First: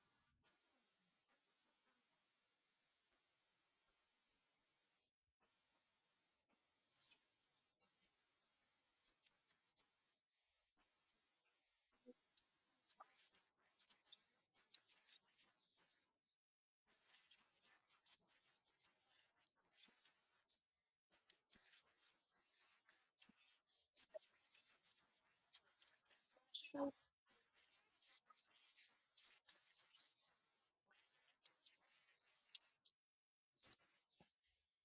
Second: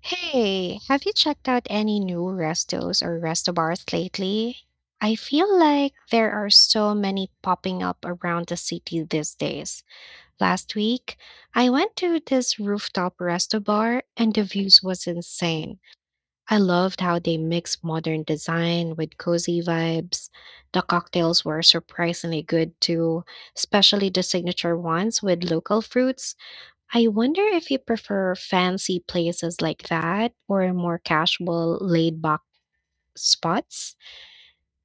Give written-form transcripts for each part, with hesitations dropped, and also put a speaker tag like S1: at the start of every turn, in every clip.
S1: Hey, have you checked out any new restos or restobars lately? I feel like there are so many popping up around the city these days. Last week, I went to this rooftop restobar and the views was insane. I loved how they mix modern design with cozy vibes. The cocktails were surprisingly good too, especially the signature ones with local fruits. I wonder if you prefer fancy places like that or more casual, laid back spots.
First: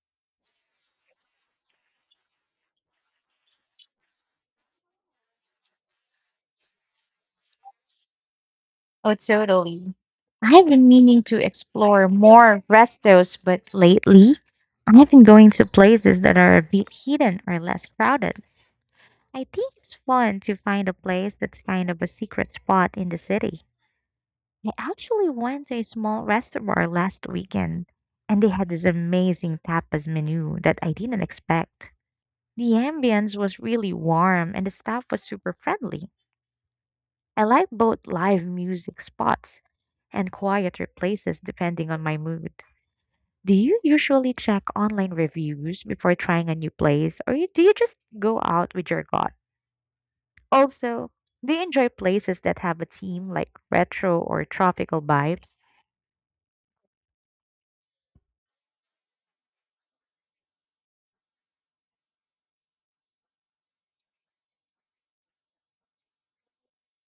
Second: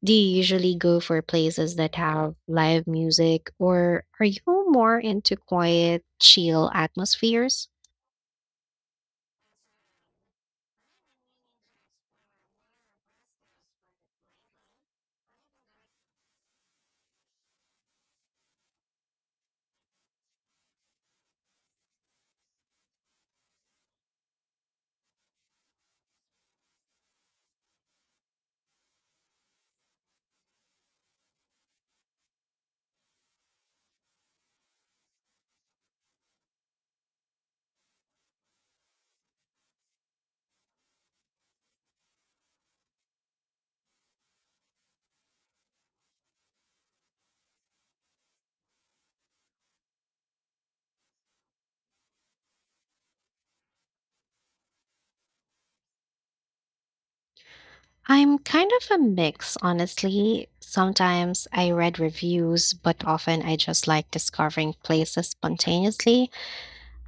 S1: Do you usually go for places that have live music or are you more into quiet, chill atmospheres?
S2: Oh, totally. I've been meaning to explore more restos, but lately I've been going to places that are a bit hidden or less crowded. I think it's fun to find a place that's kind of a secret spot in the city. I actually went to a small restaurant last weekend, and they had this amazing tapas menu that I didn't expect. The ambience was really warm, and the staff was super friendly. I like both live music spots and quieter places depending on my mood. Do you usually check online reviews before trying a new place, or do you just go out with your gut? Also, do you enjoy places that have a theme like retro or tropical vibes?
S1: I'm kind of a mix, honestly. Sometimes I read reviews, but often I just like discovering places spontaneously.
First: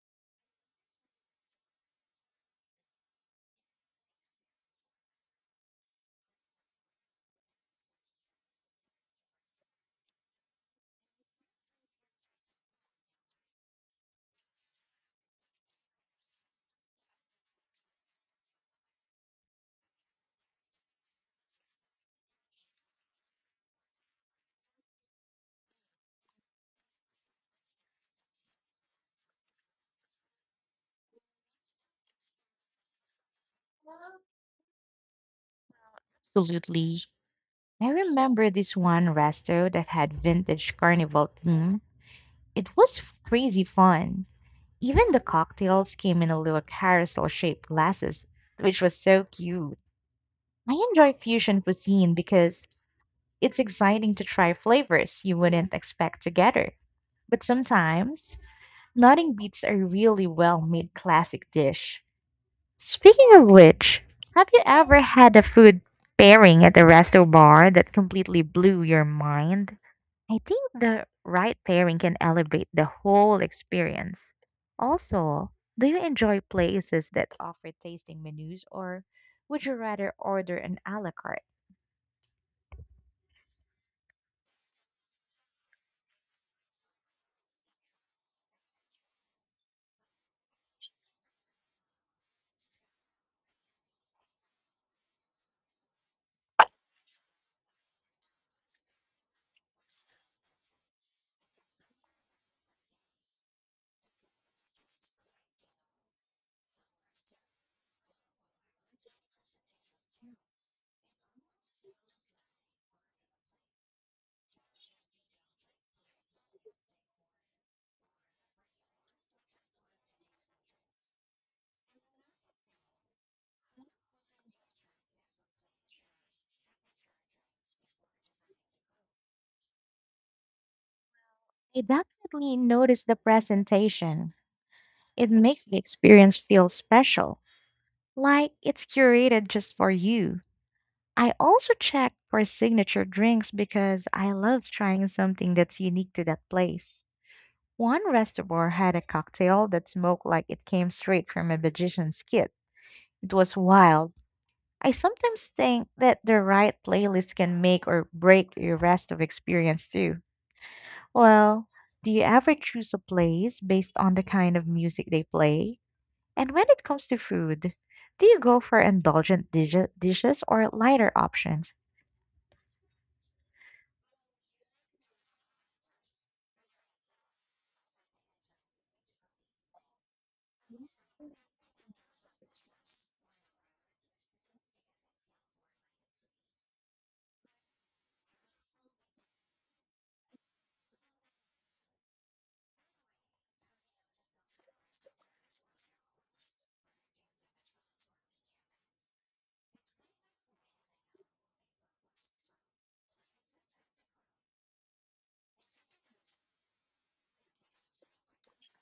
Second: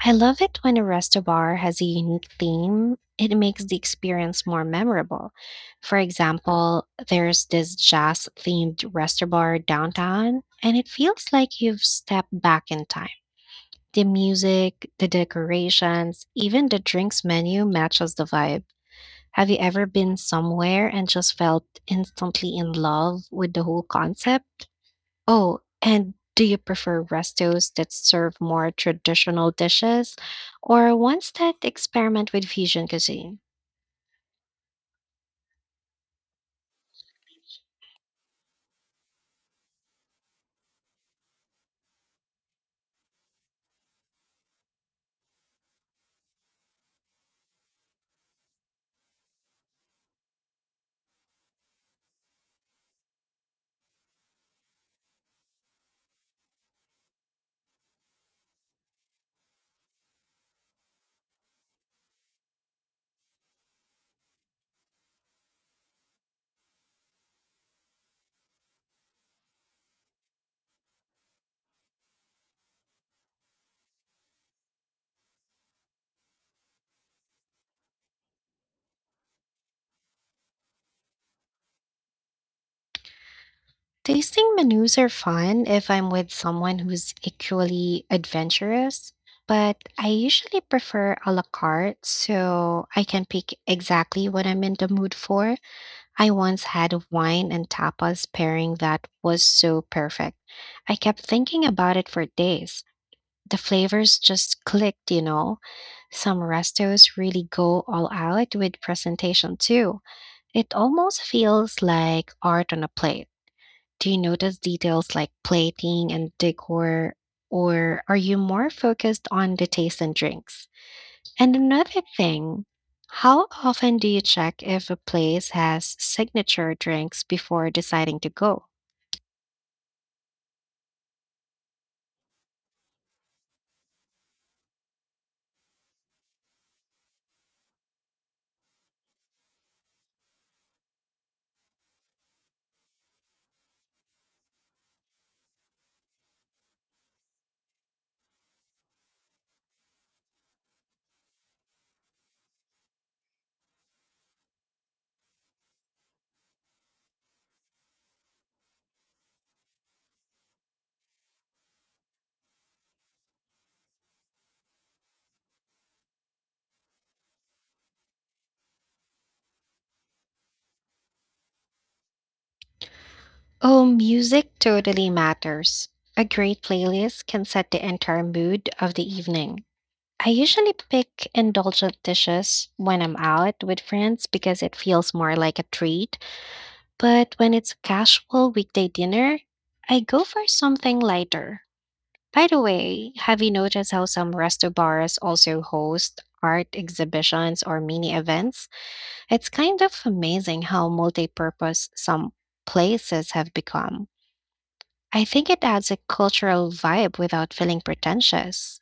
S1: I love it when a resto bar has a unique theme. It makes the experience more memorable. For example, there's this jazz themed resto bar downtown, and it feels like you've stepped back in time. The music, the decorations, even the drinks menu matches the vibe. Have you ever been somewhere and just felt instantly in love with the whole concept? Oh, and do you prefer restos that serve more traditional dishes or ones that experiment with fusion cuisine?
S2: Absolutely. I remember this one resto that had vintage carnival theme. It was crazy fun. Even the cocktails came in a little carousel shaped glasses, which was so cute. I enjoy fusion cuisine because it's exciting to try flavors you wouldn't expect together. But sometimes, nothing beats a really well made classic dish. Speaking of which, have you ever had a food pairing at a resto bar that completely blew your mind? I think the right pairing can elevate the whole experience. Also, do you enjoy places that offer tasting menus or would you rather order an a la carte?
S1: Tasting menus are fun if I'm with someone who's equally adventurous, but I usually prefer a la carte so I can pick exactly what I'm in the mood for. I once had a wine and tapas pairing that was so perfect. I kept thinking about it for days. The flavors just clicked. Some restos really go all out with presentation too. It almost feels like art on a plate. Do you notice details like plating and decor, or are you more focused on the taste and drinks? And another thing, how often do you check if a place has signature drinks before deciding to go?
S2: I definitely noticed the presentation. It makes the experience feel special, like it's curated just for you. I also check for signature drinks because I love trying something that's unique to that place. One restaurant had a cocktail that smoked like it came straight from a magician's kit. It was wild. I sometimes think that the right playlist can make or break your rest of experience too. Well, do you ever choose a place based on the kind of music they play? And when it comes to food, do you go for indulgent dishes or lighter options?
S1: Oh, music totally matters. A great playlist can set the entire mood of the evening. I usually pick indulgent dishes when I'm out with friends because it feels more like a treat, but when it's a casual weekday dinner, I go for something lighter. By the way, have you noticed how some resto bars also host art exhibitions or mini events? It's kind of amazing how multi-purpose some places have become. I think it adds a cultural vibe without feeling pretentious.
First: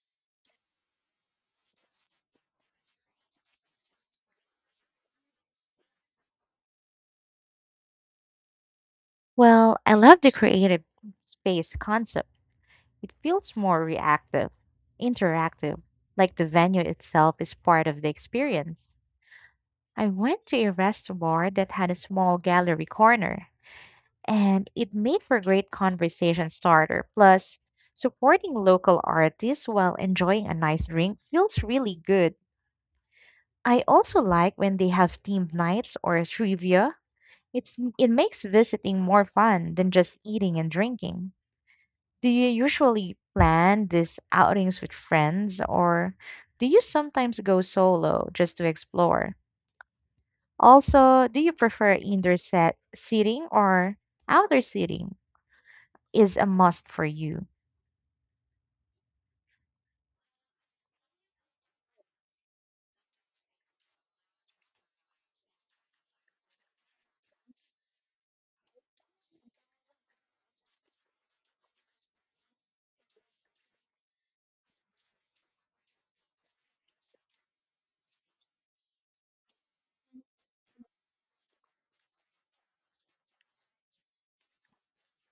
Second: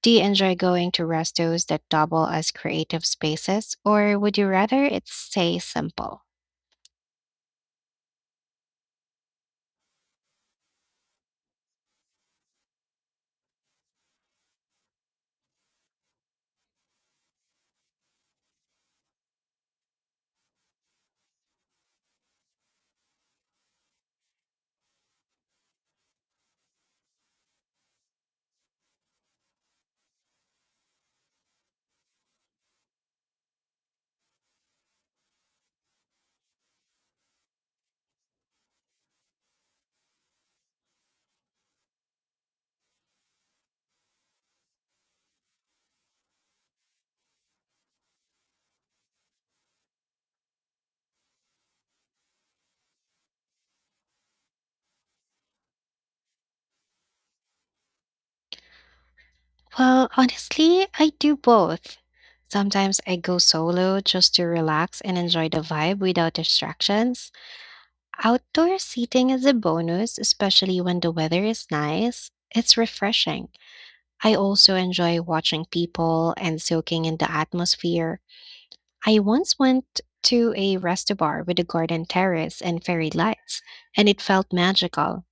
S1: Do you enjoy going to restos that double as creative spaces, or would you rather it stay simple?
S2: Well, I love the creative space concept. It feels more reactive, interactive, like the venue itself is part of the experience. I went to a restaurant that had a small gallery corner and it made for great conversation starter. Plus, supporting local artists while enjoying a nice drink feels really good. I also like when they have themed nights or trivia. It makes visiting more fun than just eating and drinking. Do you usually plan these outings with friends or do you sometimes go solo just to explore? Also, do you prefer indoor set seating or outdoor seating is a must for you?
S1: Well, honestly, I do both. Sometimes I go solo just to relax and enjoy the vibe without distractions. Outdoor seating is a bonus, especially when the weather is nice. It's refreshing. I also enjoy watching people and soaking in the atmosphere. I once went to a resto bar with a garden terrace and fairy lights, and it felt magical.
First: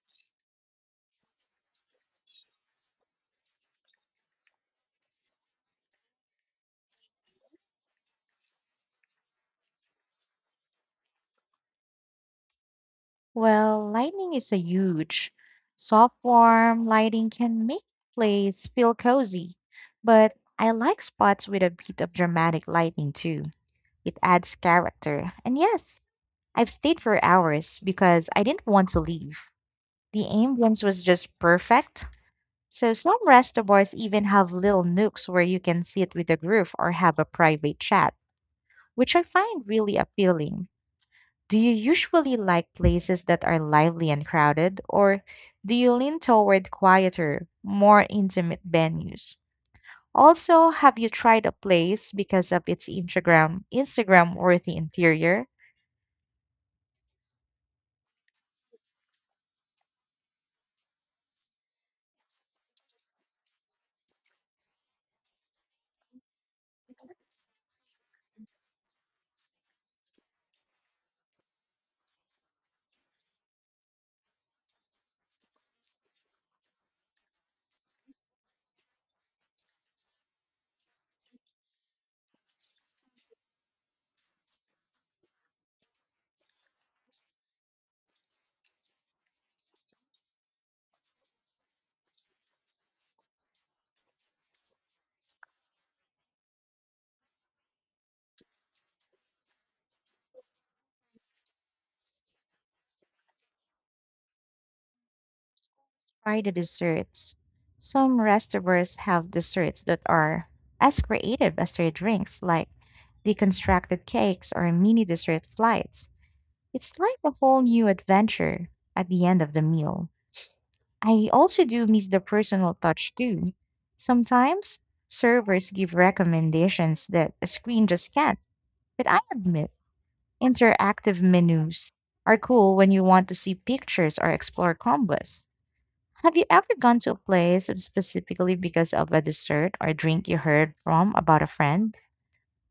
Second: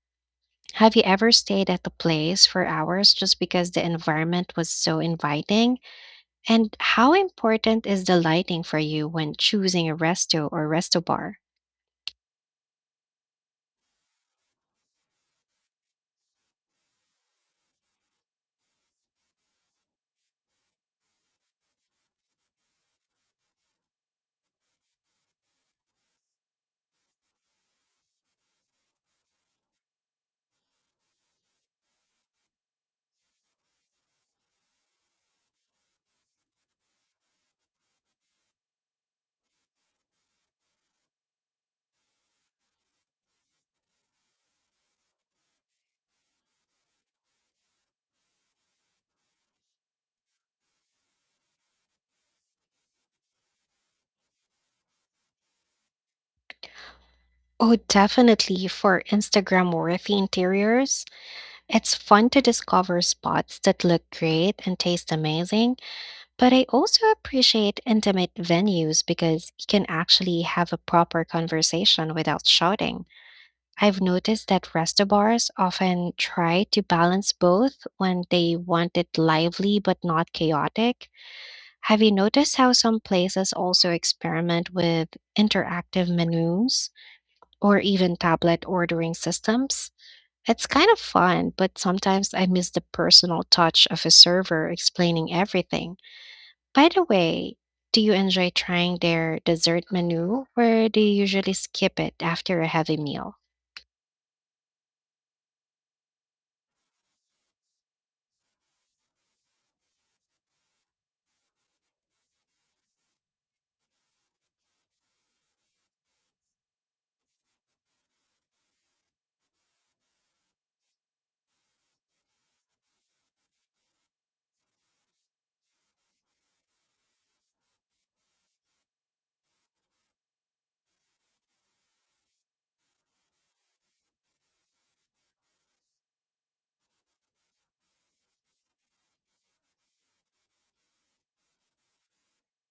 S1: Have you ever stayed at a place for hours just because the environment was so inviting? And how important is the lighting for you when choosing a resto or resto bar?
S2: Well, lighting is a huge. Soft, warm lighting can make place feel cozy, but I like spots with a bit of dramatic lighting too. It adds character. And yes, I've stayed for hours because I didn't want to leave. The ambience was just perfect. So some restaurants even have little nooks where you can sit with a group or have a private chat, which I find really appealing. Do you usually like places that are lively and crowded, or do you lean toward quieter, more intimate venues? Also, have you tried a place because of its Instagram worthy interior?
S1: Oh, definitely. For Instagram worthy interiors, it's fun to discover spots that look great and taste amazing, but I also appreciate intimate venues because you can actually have a proper conversation without shouting. I've noticed that resto bars often try to balance both when they want it lively but not chaotic. Have you noticed how some places also experiment with interactive menus or even tablet ordering systems? It's kind of fun, but sometimes I miss the personal touch of a server explaining everything. By the way, do you enjoy trying their dessert menu, or do you usually skip it after a heavy meal?
S2: Try the desserts. Some restaurants have desserts that are as creative as their drinks, like deconstructed cakes or mini dessert flights. It's like a whole new adventure at the end of the meal. I also do miss the personal touch too. Sometimes servers give recommendations that a screen just can't. But I admit, interactive menus are cool when you want to see pictures or explore combos. Have you ever gone to a place specifically because of a dessert or drink you heard from about a friend?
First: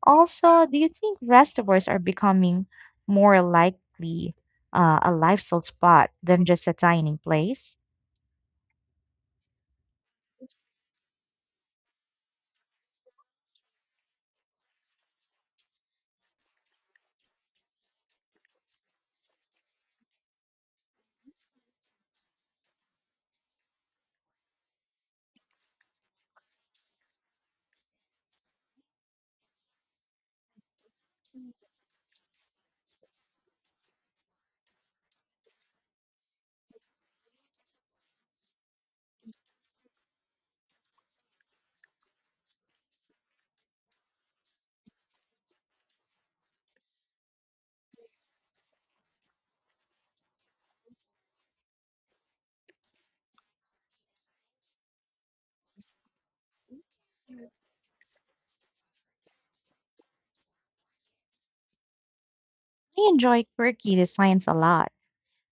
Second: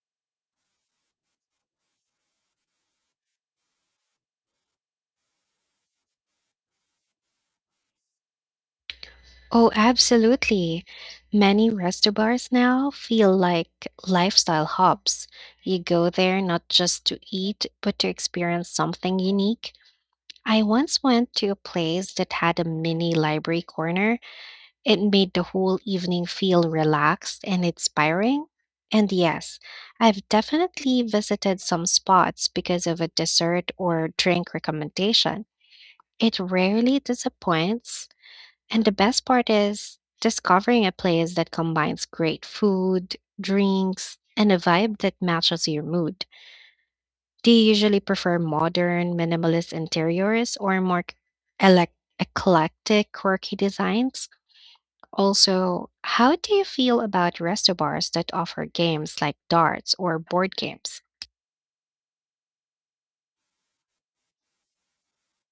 S2: Also, do you think restaurants are becoming more likely a lifestyle spot than just a dining place?
S1: Oh, absolutely. Many resto bars now feel like lifestyle hubs. You go there not just to eat, but to experience something unique. I once went to a place that had a mini library corner. It made the whole evening feel relaxed and inspiring. And yes, I've definitely visited some spots because of a dessert or drink recommendation. It rarely disappoints. And the best part is discovering a place that combines great food, drinks, and a vibe that matches your mood. Do you usually prefer modern, minimalist interiors or more elec- eclectic, quirky designs? Also, how do you feel about resto bars that offer games like darts or board games?
S2: I enjoy quirky designs a lot.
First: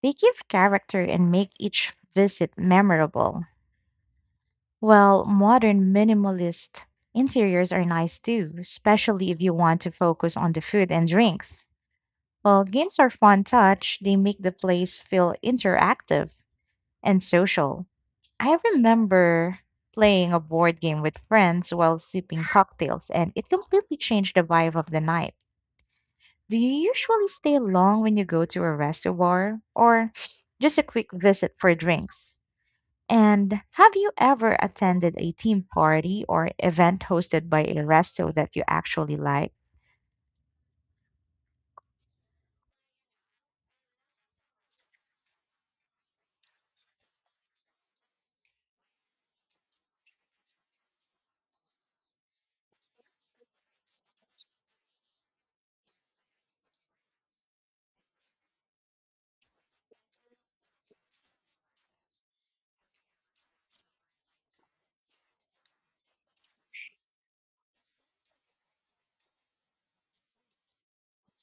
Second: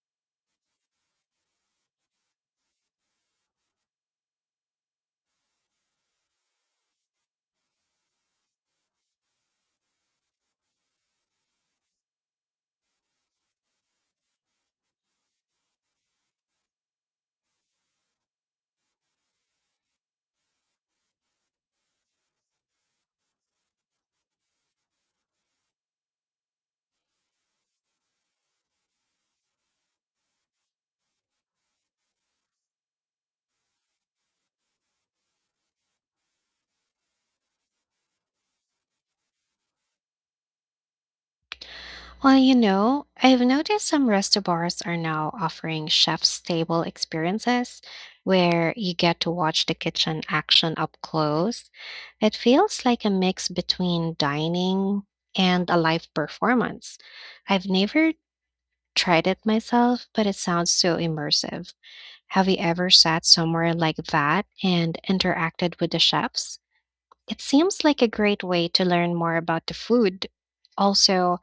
S2: They give character and make each visit memorable. While modern minimalist interiors are nice too, especially if you want to focus on the food and drinks. While games are fun touch, they make the place feel interactive and social. I remember playing a board game with friends while sipping cocktails, and it completely changed the vibe of the night. Do you usually stay long when you go to a reservoir or just a quick visit for drinks? And have you ever attended a team party or event hosted by a resto that you actually like?
S1: Well, you know, I've noticed some resto bars are now offering chef's table experiences where you get to watch the kitchen action up close. It feels like a mix between dining and a live performance. I've never tried it myself, but it sounds so immersive. Have you ever sat somewhere like that and interacted with the chefs? It seems like a great way to learn more about the food. Also,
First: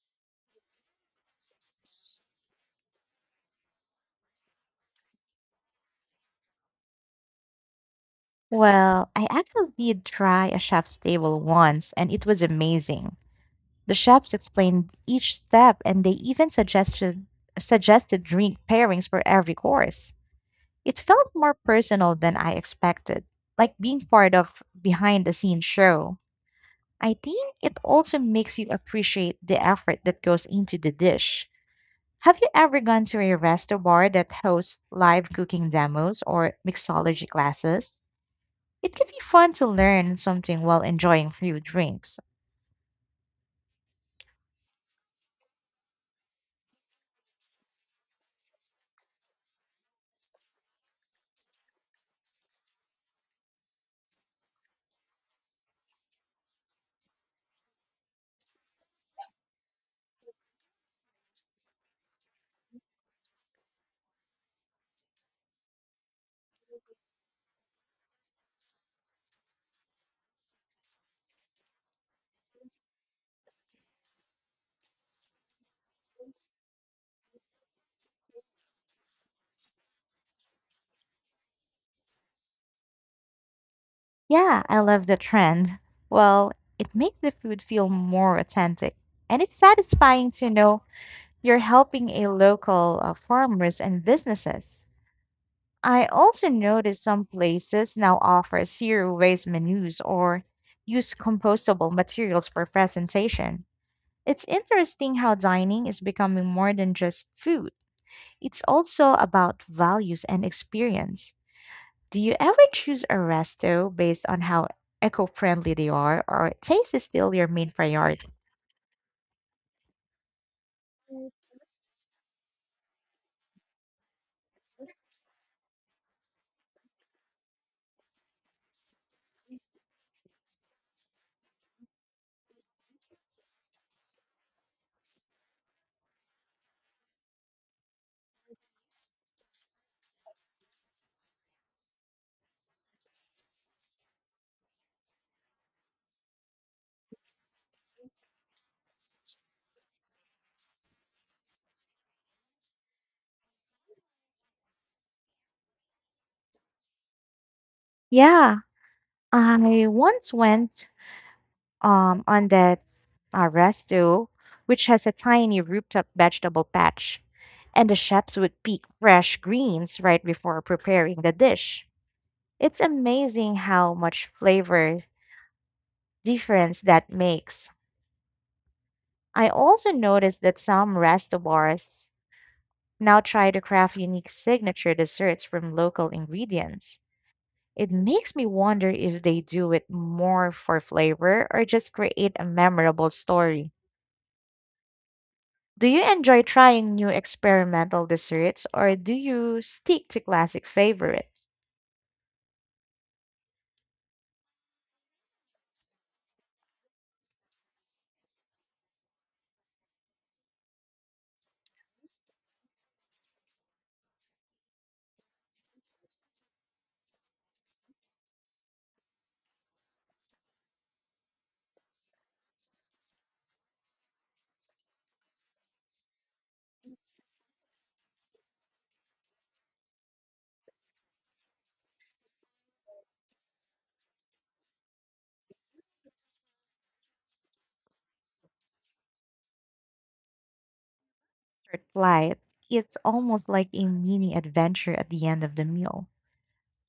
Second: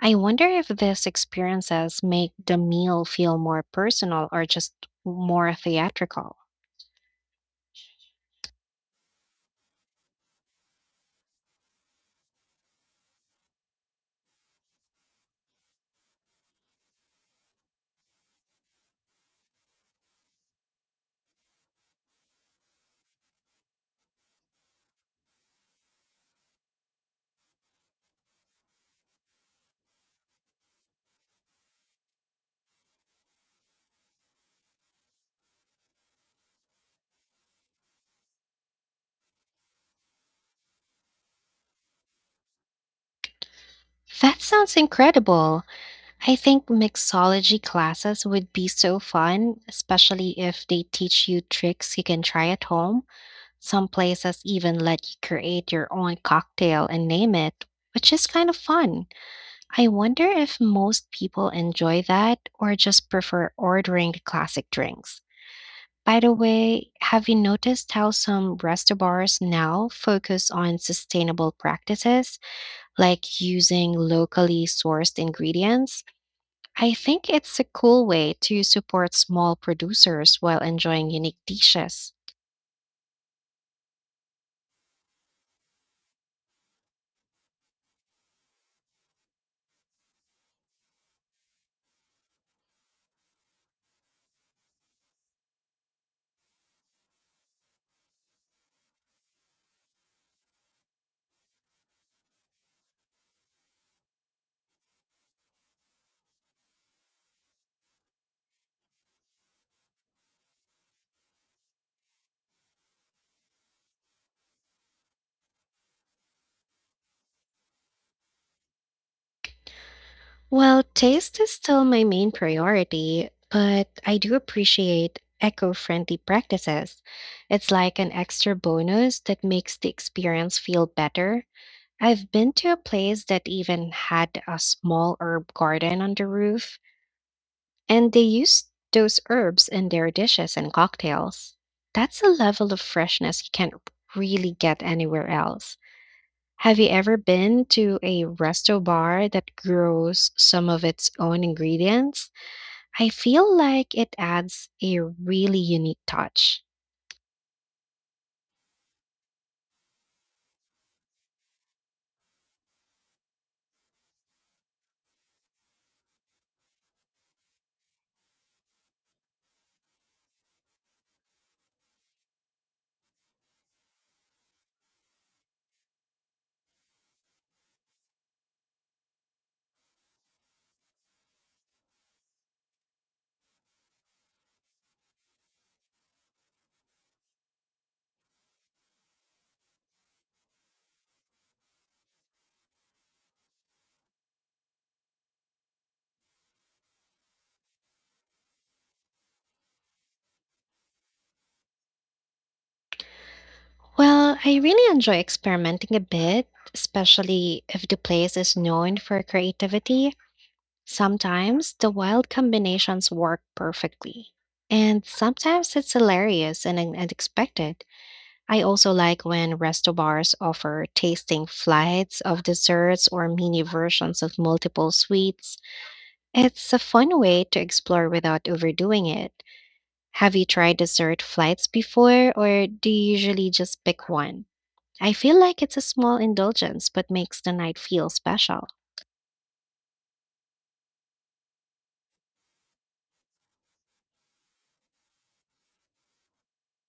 S1: I wonder if these experiences make the meal feel more personal or just more theatrical.
S2: Well, I actually did try a chef's table once and it was amazing. The chefs explained each step and they even suggested drink pairings for every course. It felt more personal than I expected, like being part of behind the scenes show. I think it also makes you appreciate the effort that goes into the dish. Have you ever gone to a resto bar that hosts live cooking demos or mixology classes? It can be fun to learn something while enjoying few drinks.
S1: That sounds incredible. I think mixology classes would be so fun, especially if they teach you tricks you can try at home. Some places even let you create your own cocktail and name it, which is kind of fun. I wonder if most people enjoy that or just prefer ordering the classic drinks. By the way, have you noticed how some restaurants now focus on sustainable practices, like using locally sourced ingredients? I think it's a cool way to support small producers while enjoying unique dishes.
S2: Yeah, I love the trend. Well, it makes the food feel more authentic, and it's satisfying to know you're helping a local farmers and businesses. I also noticed some places now offer zero waste menus or use compostable materials for presentation. It's interesting how dining is becoming more than just food. It's also about values and experience. Do you ever choose a resto based on how eco-friendly they are or taste is still your main priority?
S1: Well, taste is still my main priority, but I do appreciate eco friendly practices. It's like an extra bonus that makes the experience feel better. I've been to a place that even had a small herb garden on the roof, and they used those herbs in their dishes and cocktails. That's a level of freshness you can't really get anywhere else. Have you ever been to a resto bar that grows some of its own ingredients? I feel like it adds a really unique touch.
S2: Yeah, I once went on that resto which has a tiny rooftop vegetable patch and the chefs would pick fresh greens right before preparing the dish. It's amazing how much flavor difference that makes. I also noticed that some restaurants now try to craft unique signature desserts from local ingredients. It makes me wonder if they do it more for flavor or just create a memorable story. Do you enjoy trying new experimental desserts or do you stick to classic favorites?
S1: Well, I really enjoy experimenting a bit, especially if the place is known for creativity. Sometimes the wild combinations work perfectly, and sometimes it's hilarious and unexpected. I also like when resto bars offer tasting flights of desserts or mini versions of multiple sweets. It's a fun way to explore without overdoing it. Have you tried dessert flights before, or do you usually just pick one? I feel like it's a small indulgence but makes the night feel special.
S2: Lights, it's almost like a mini adventure at the end of the meal.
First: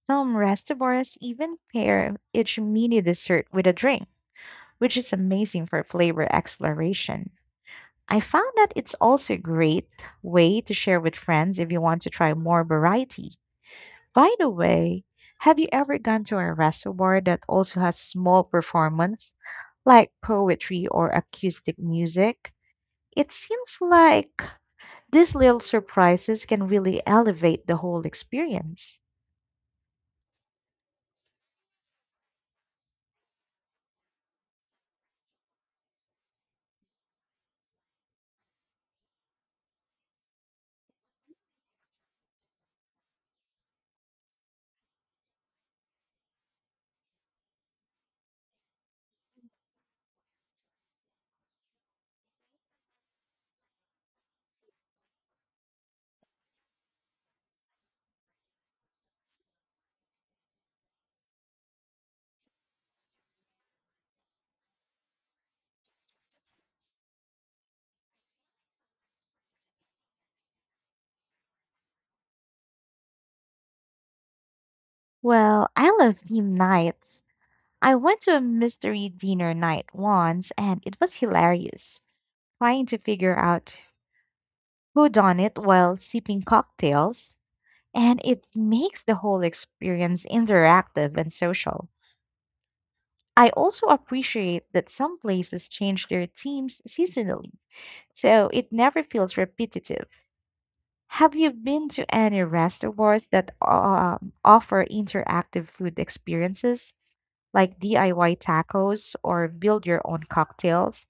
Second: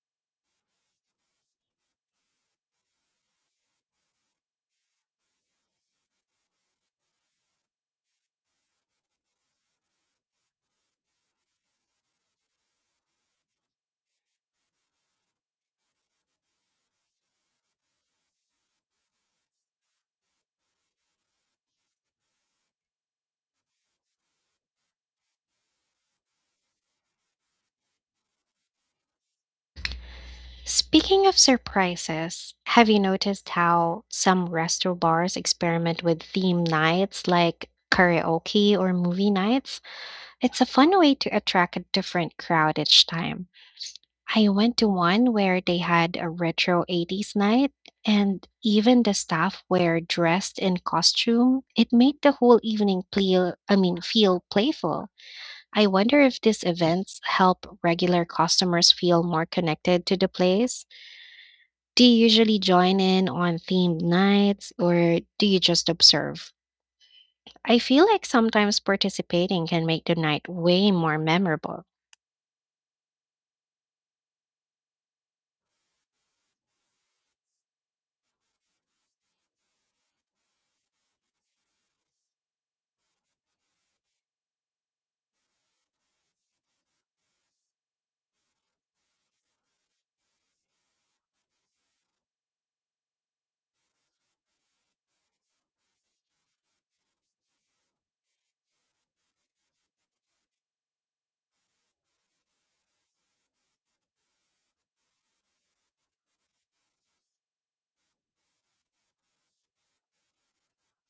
S2: Some restaurants even pair each mini dessert with a drink, which is amazing for flavor exploration. I found that it's also a great way to share with friends if you want to try more variety. By the way, have you ever gone to a restaurant that also has small performance like poetry or acoustic music? It seems like these little surprises can really elevate the whole experience.
S1: Speaking of surprises, have you noticed how some resto bars experiment with theme nights like karaoke or movie nights? It's a fun way to attract a different crowd each time. I went to one where they had a retro 80s night, and even the staff were dressed in costume. It made the whole evening feel playful. I wonder if these events help regular customers feel more connected to the place. Do you usually join in on themed nights, or do you just observe? I feel like sometimes participating can make the night way more memorable.
S2: Well, I love theme nights. I went to a mystery dinner night once and it was hilarious, trying to figure out who done it while sipping cocktails, and it makes the whole experience interactive and social. I also appreciate that some places change their themes seasonally, so it never feels repetitive. Have you been to any restaurants that offer interactive food experiences like DIY tacos or build your own cocktails?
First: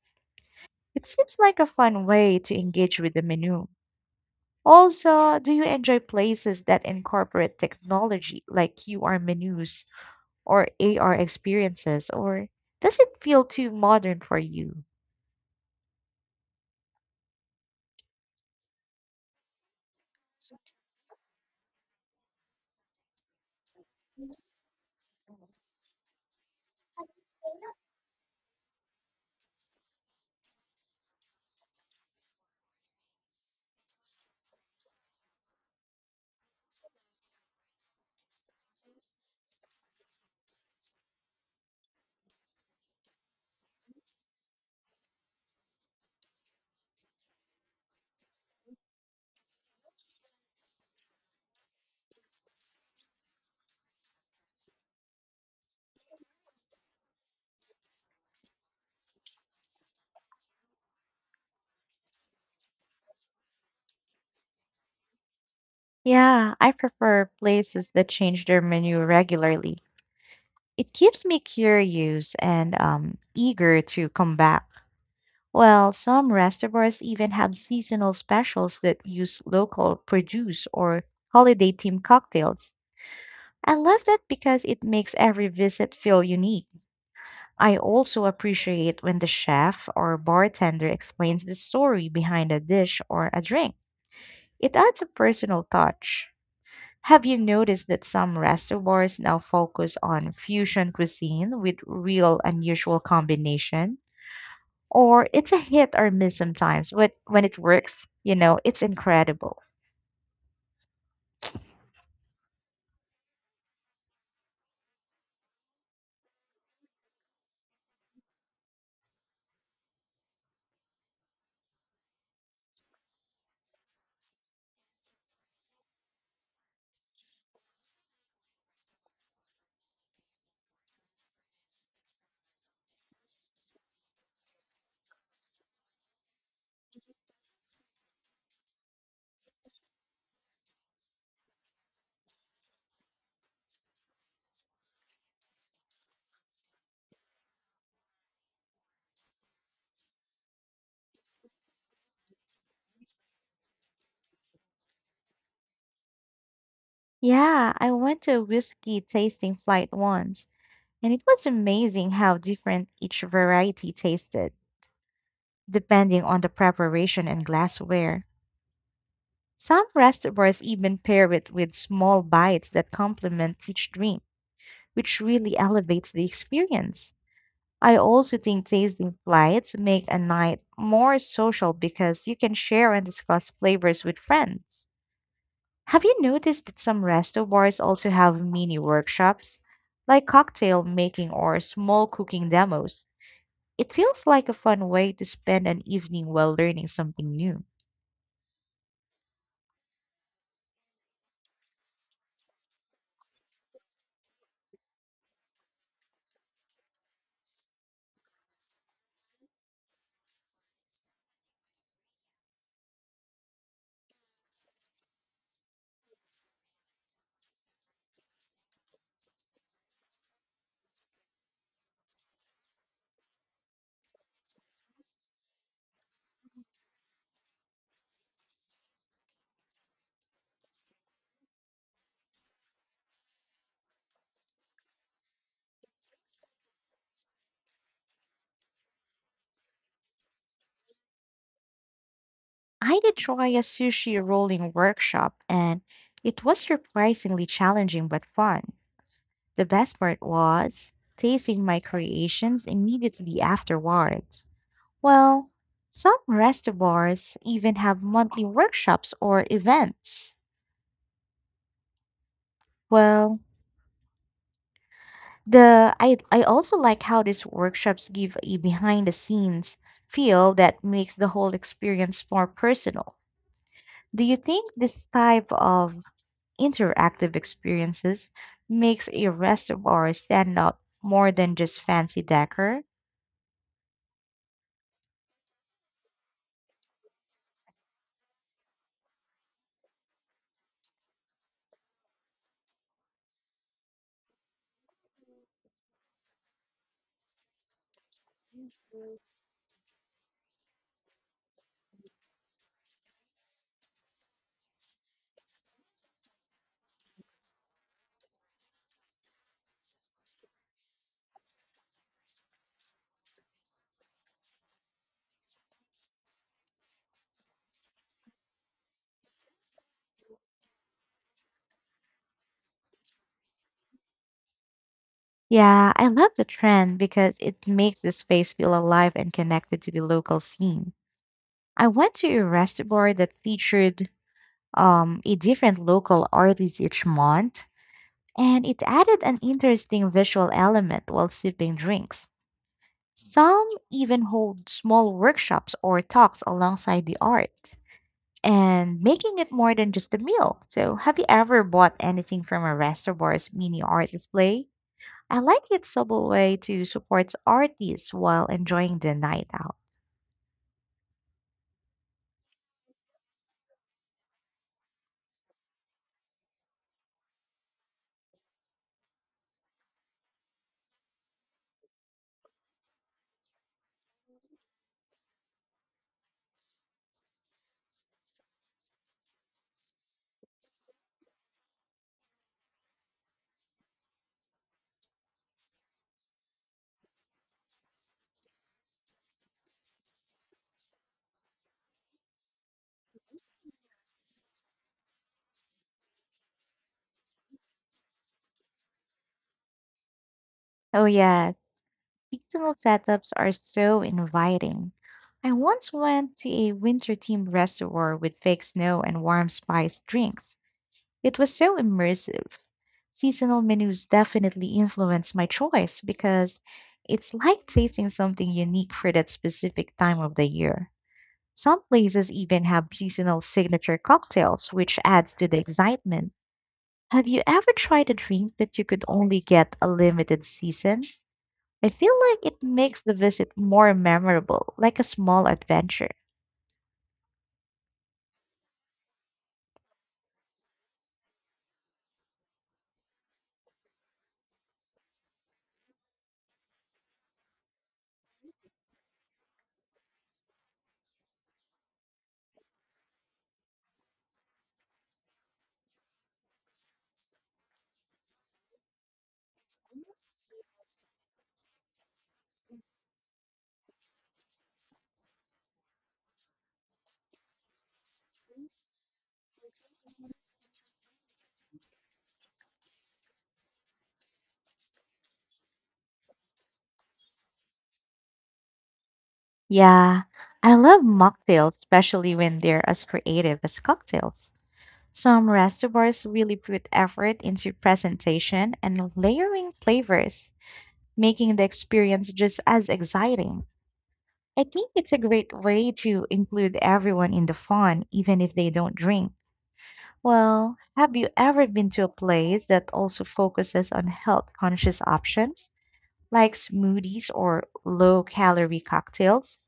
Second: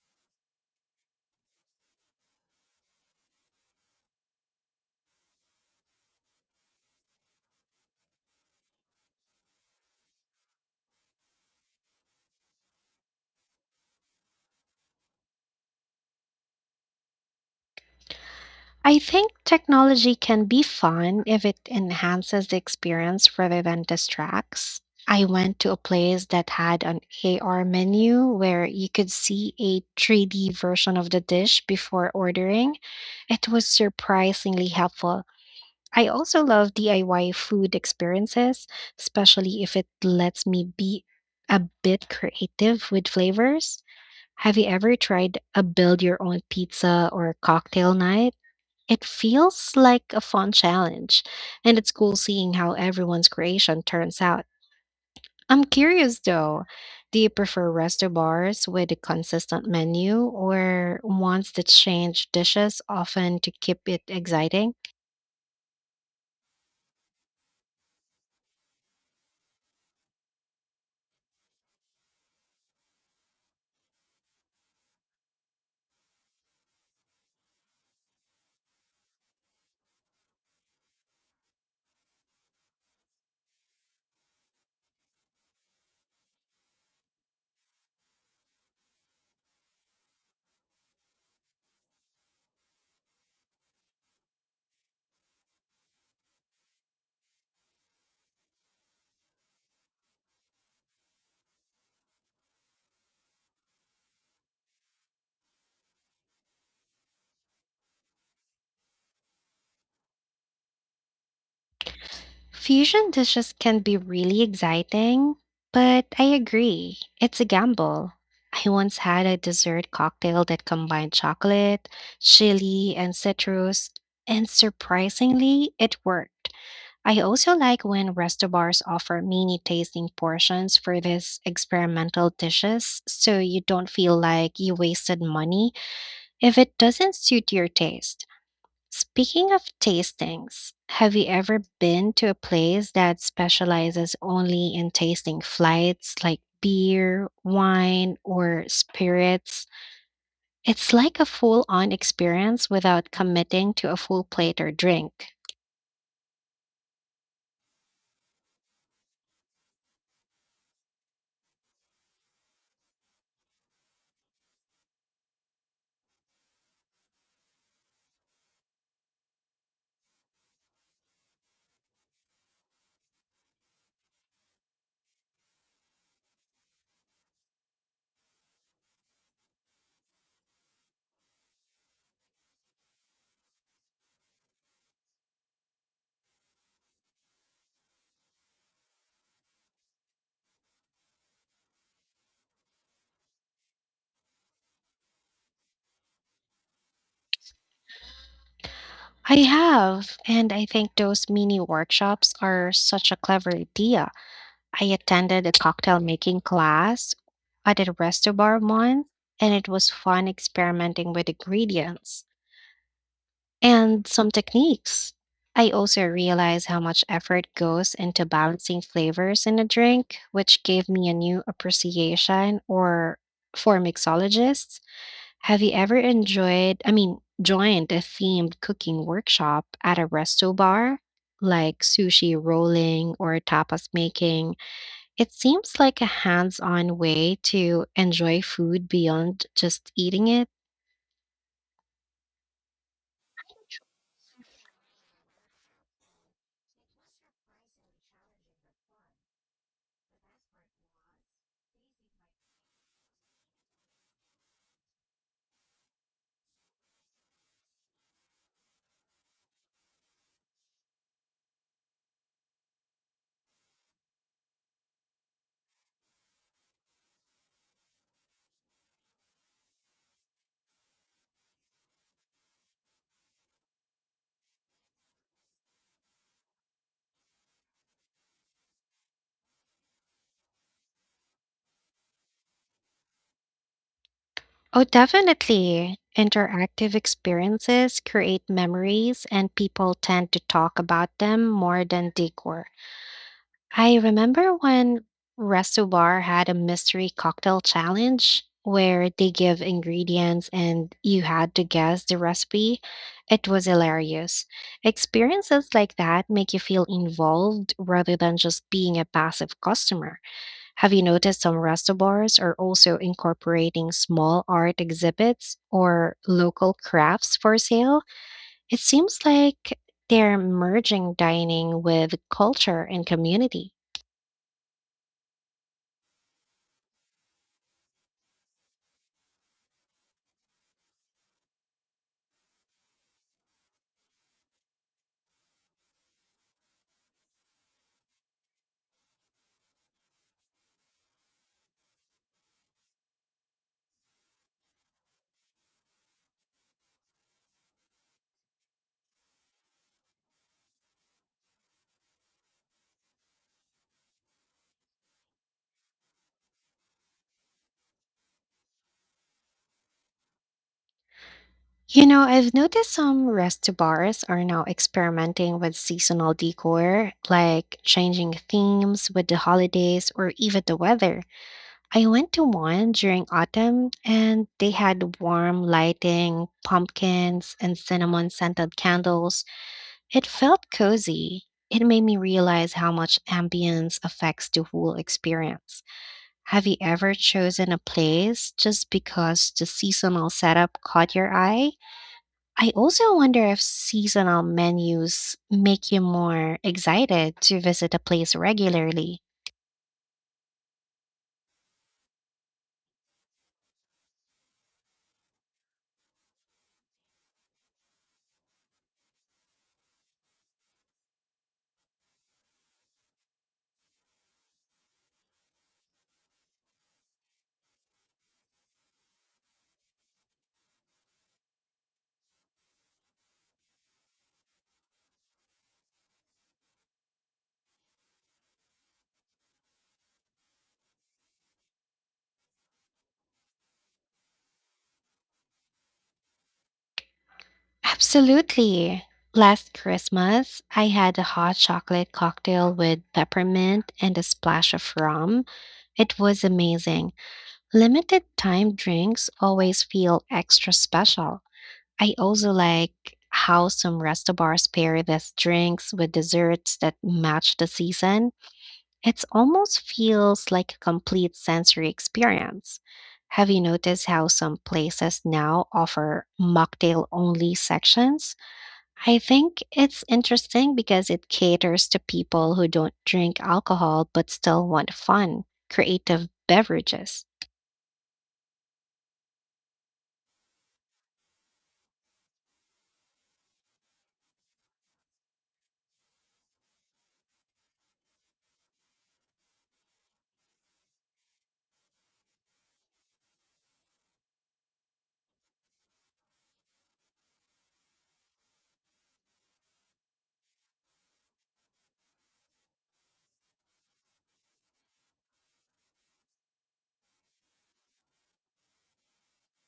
S2: It seems like a fun way to engage with the menu. Also, do you enjoy places that incorporate technology like QR menus or AR experiences, or does it feel too modern for you?
S1: I think technology can be fun if it enhances the experience rather than distracts. I went to a place that had an AR menu where you could see a 3D version of the dish before ordering. It was surprisingly helpful. I also love DIY food experiences, especially if it lets me be a bit creative with flavors. Have you ever tried a build your own pizza or cocktail night? It feels like a fun challenge, and it's cool seeing how everyone's creation turns out. I'm curious though, do you prefer resto bars with a consistent menu or ones that change dishes often to keep it exciting?
S2: Yeah, I prefer places that change their menu regularly. It keeps me curious and eager to come back. Well, some restaurants even have seasonal specials that use local produce or holiday themed cocktails. I love that because it makes every visit feel unique. I also appreciate when the chef or bartender explains the story behind a dish or a drink. It adds a personal touch. Have you noticed that some restaurants now focus on fusion cuisine with real unusual combination? Or it's a hit or miss sometimes, but when it works, you know, it's incredible.
S1: Fusion dishes can be really exciting, but I agree, it's a gamble. I once had a dessert cocktail that combined chocolate, chili, and citrus, and surprisingly, it worked. I also like when resto bars offer mini tasting portions for these experimental dishes so you don't feel like you wasted money if it doesn't suit your taste. Speaking of tastings, have you ever been to a place that specializes only in tasting flights like beer, wine, or spirits? It's like a full on experience without committing to a full plate or drink.
S2: Yeah, I went to a whiskey tasting flight once, and it was amazing how different each variety tasted, depending on the preparation and glassware. Some restaurants even pair it with small bites that complement each drink, which really elevates the experience. I also think tasting flights make a night more social because you can share and discuss flavors with friends. Have you noticed that some resto bars also have mini workshops, like cocktail making or small cooking demos? It feels like a fun way to spend an evening while learning something new.
S1: I have, and I think those mini workshops are such a clever idea. I attended a cocktail making class at a resto bar once, and it was fun experimenting with ingredients and some techniques. I also realized how much effort goes into balancing flavors in a drink, which gave me a new appreciation or for mixologists. Have you ever enjoyed, I mean, joined a themed cooking workshop at a resto bar, like sushi rolling or tapas making? It seems like a hands-on way to enjoy food beyond just eating it.
S2: I did try a sushi rolling workshop and it was surprisingly challenging but fun. The best part was tasting my creations immediately afterwards. Well, some restaurants even have monthly workshops or events. Well, the I also like how these workshops give a behind the scenes feel that makes the whole experience more personal. Do you think this type of interactive experiences makes a restaurant stand out more than just fancy decor?
S1: Oh, definitely. Interactive experiences create memories, and people tend to talk about them more than decor. I remember when Resto Bar had a mystery cocktail challenge where they give ingredients and you had to guess the recipe. It was hilarious. Experiences like that make you feel involved rather than just being a passive customer. Have you noticed some resto bars are also incorporating small art exhibits or local crafts for sale? It seems like they're merging dining with culture and community.
S2: Yeah, I love the trend because it makes the space feel alive and connected to the local scene. I went to a restaurant that featured a different local artist each month, and it added an interesting visual element while sipping drinks. Some even hold small workshops or talks alongside the art, and making it more than just a meal. So, have you ever bought anything from a restaurant's mini art display? I like it's a way to support artists while enjoying the night out.
S1: You know, I've noticed some resto bars are now experimenting with seasonal decor, like changing themes with the holidays or even the weather. I went to one during autumn and they had warm lighting, pumpkins, and cinnamon scented candles. It felt cozy. It made me realize how much ambience affects the whole experience. Have you ever chosen a place just because the seasonal setup caught your eye? I also wonder if seasonal menus make you more excited to visit a place regularly.
S2: Oh yeah, seasonal setups are so inviting. I once went to a winter themed reservoir with fake snow and warm spiced drinks. It was so immersive. Seasonal menus definitely influence my choice because it's like tasting something unique for that specific time of the year. Some places even have seasonal signature cocktails, which adds to the excitement. Have you ever tried a drink that you could only get a limited season? I feel like it makes the visit more memorable, like a small adventure.
S1: Absolutely. Last Christmas, I had a hot chocolate cocktail with peppermint and a splash of rum. It was amazing. Limited time drinks always feel extra special. I also like how some resto bars pair these drinks with desserts that match the season. It almost feels like a complete sensory experience. Have you noticed how some places now offer mocktail only sections? I think it's interesting because it caters to people who don't drink alcohol but still want fun, creative beverages.
S2: Yeah, I love mocktails, especially when they're as creative as cocktails. Some restaurants really put effort into presentation and layering flavors, making the experience just as exciting. I think it's a great way to include everyone in the fun, even if they don't drink. Well, have you ever been to a place that also focuses on health conscious options, like smoothies or low calorie cocktails?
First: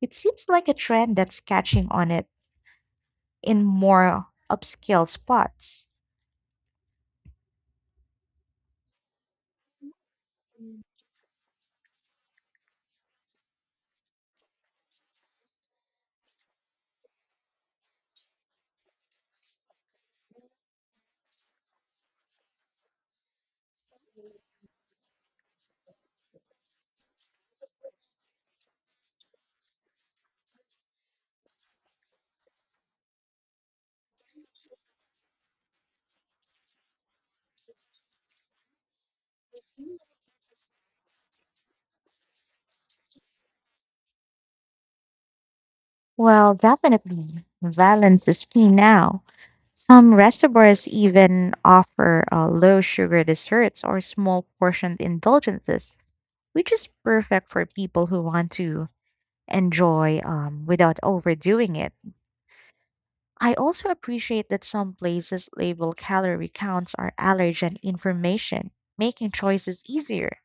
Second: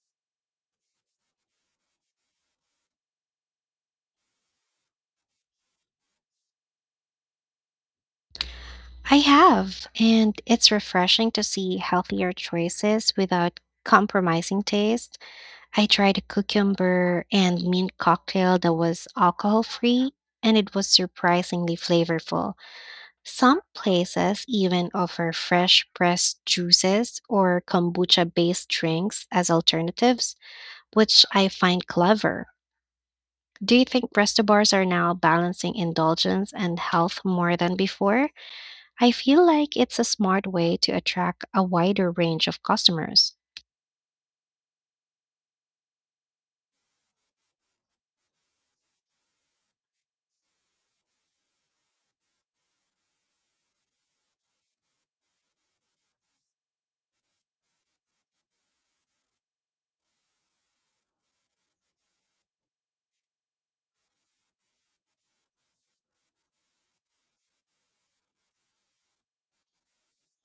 S2: It seems like a trend that's catching on it in more upscale spots.
S1: I have, and it's refreshing to see healthier choices without compromising taste. I tried a cucumber and mint cocktail that was alcohol free, and it was surprisingly flavorful. Some places even offer fresh pressed juices or kombucha based drinks as alternatives, which I find clever. Do you think resto bars are now balancing indulgence and health more than before? I feel like it's a smart way to attract a wider range of customers.
S2: Well, definitely. Balance is key now. Some restaurants even offer low sugar desserts or small portioned indulgences, which is perfect for people who want to enjoy without overdoing it. I also appreciate that some places label calorie counts or allergen information, making choices easier.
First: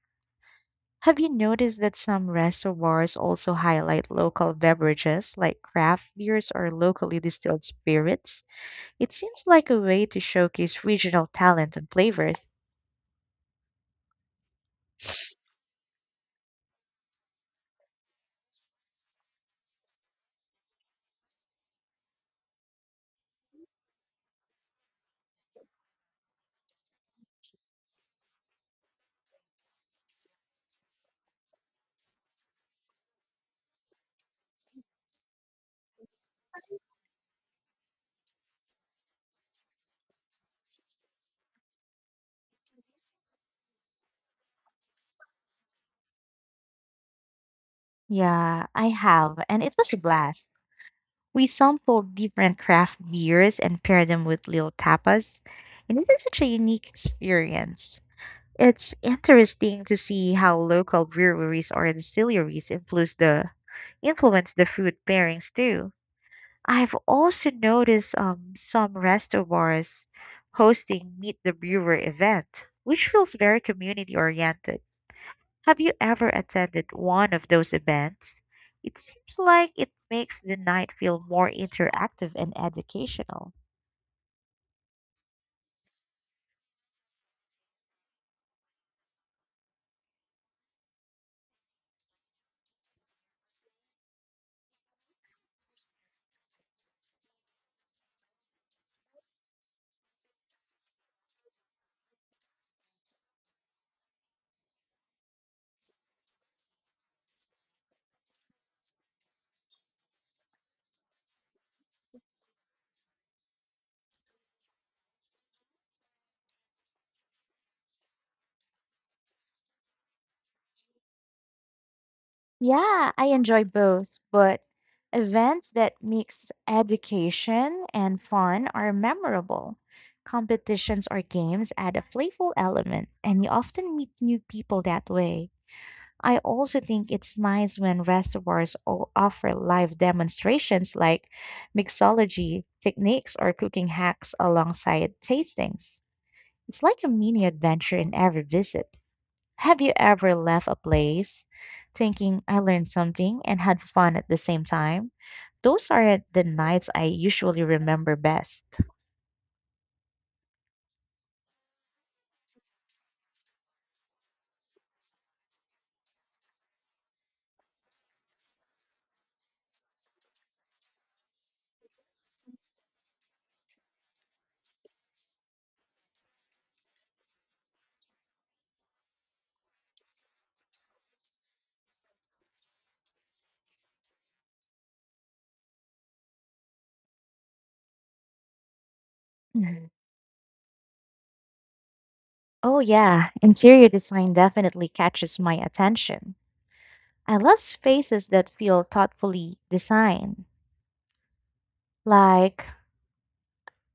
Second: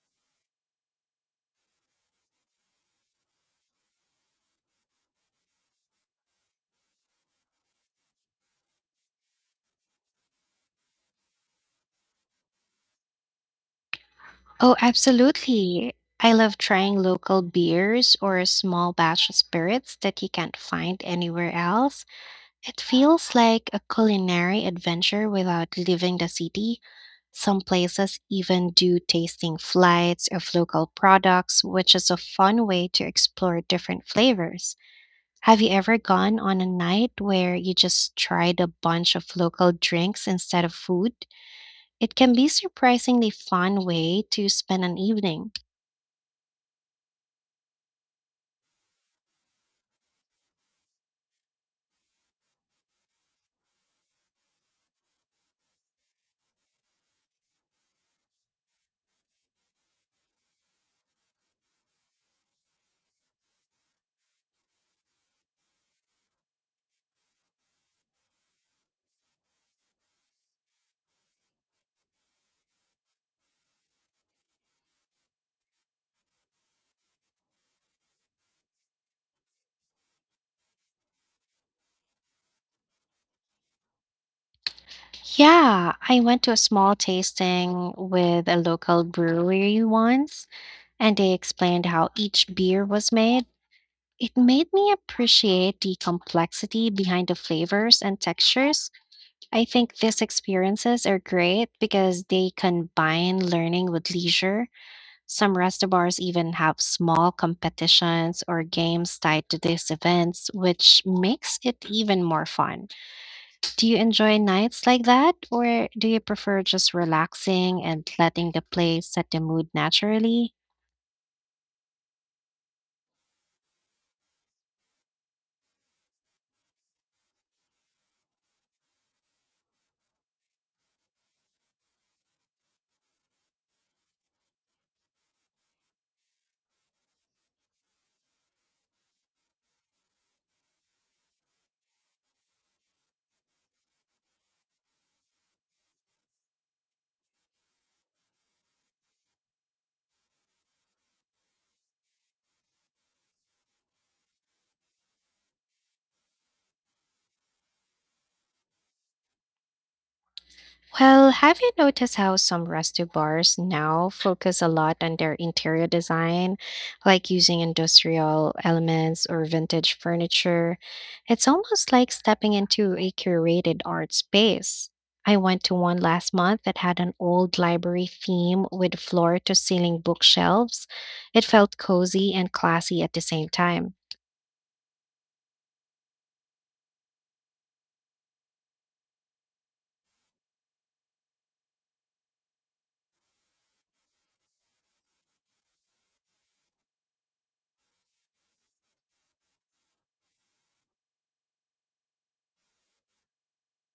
S2: Have you noticed that some reservoirs also highlight local beverages like craft beers or locally distilled spirits? It seems like a way to showcase regional talent and flavors.
S1: Oh, absolutely. I love trying local beers or small batch spirits that you can't find anywhere else. It feels like a culinary adventure without leaving the city. Some places even do tasting flights of local products, which is a fun way to explore different flavors. Have you ever gone on a night where you just tried a bunch of local drinks instead of food? It can be surprisingly fun way to spend an evening.
S2: Yeah, I have, and it was a blast. We sampled different craft beers and paired them with little tapas, and it is such a unique experience. It's interesting to see how local breweries or distilleries influence the food pairings too. I've also noticed some restaurants hosting Meet the Brewer event, which feels very community oriented. Have you ever attended one of those events? It seems like it makes the night feel more interactive and educational.
S1: Yeah, I went to a small tasting with a local brewery once, and they explained how each beer was made. It made me appreciate the complexity behind the flavors and textures. I think these experiences are great because they combine learning with leisure. Some restaurants even have small competitions or games tied to these events, which makes it even more fun. Do you enjoy nights like that, or do you prefer just relaxing and letting the play set the mood naturally?
S2: Yeah, I enjoy both, but events that mix education and fun are memorable. Competitions or games add a playful element, and you often meet new people that way. I also think it's nice when reservoirs offer live demonstrations like mixology techniques or cooking hacks alongside tastings. It's like a mini adventure in every visit. Have you ever left a place thinking I learned something and had fun at the same time? Those are the nights I usually remember best.
S1: Well, have you noticed how some resto bars now focus a lot on their interior design, like using industrial elements or vintage furniture? It's almost like stepping into a curated art space. I went to one last month that had an old library theme with floor to ceiling bookshelves. It felt cozy and classy at the same time.
S2: Mhm. Oh, yeah, interior design definitely catches my attention. I love spaces that feel thoughtfully designed, like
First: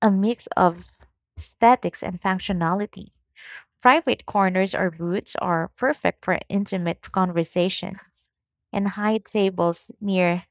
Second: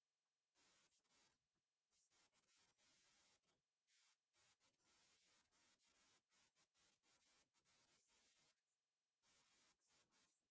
S2: a mix of aesthetics and functionality. Private corners or booths are perfect for intimate conversations, and high tables near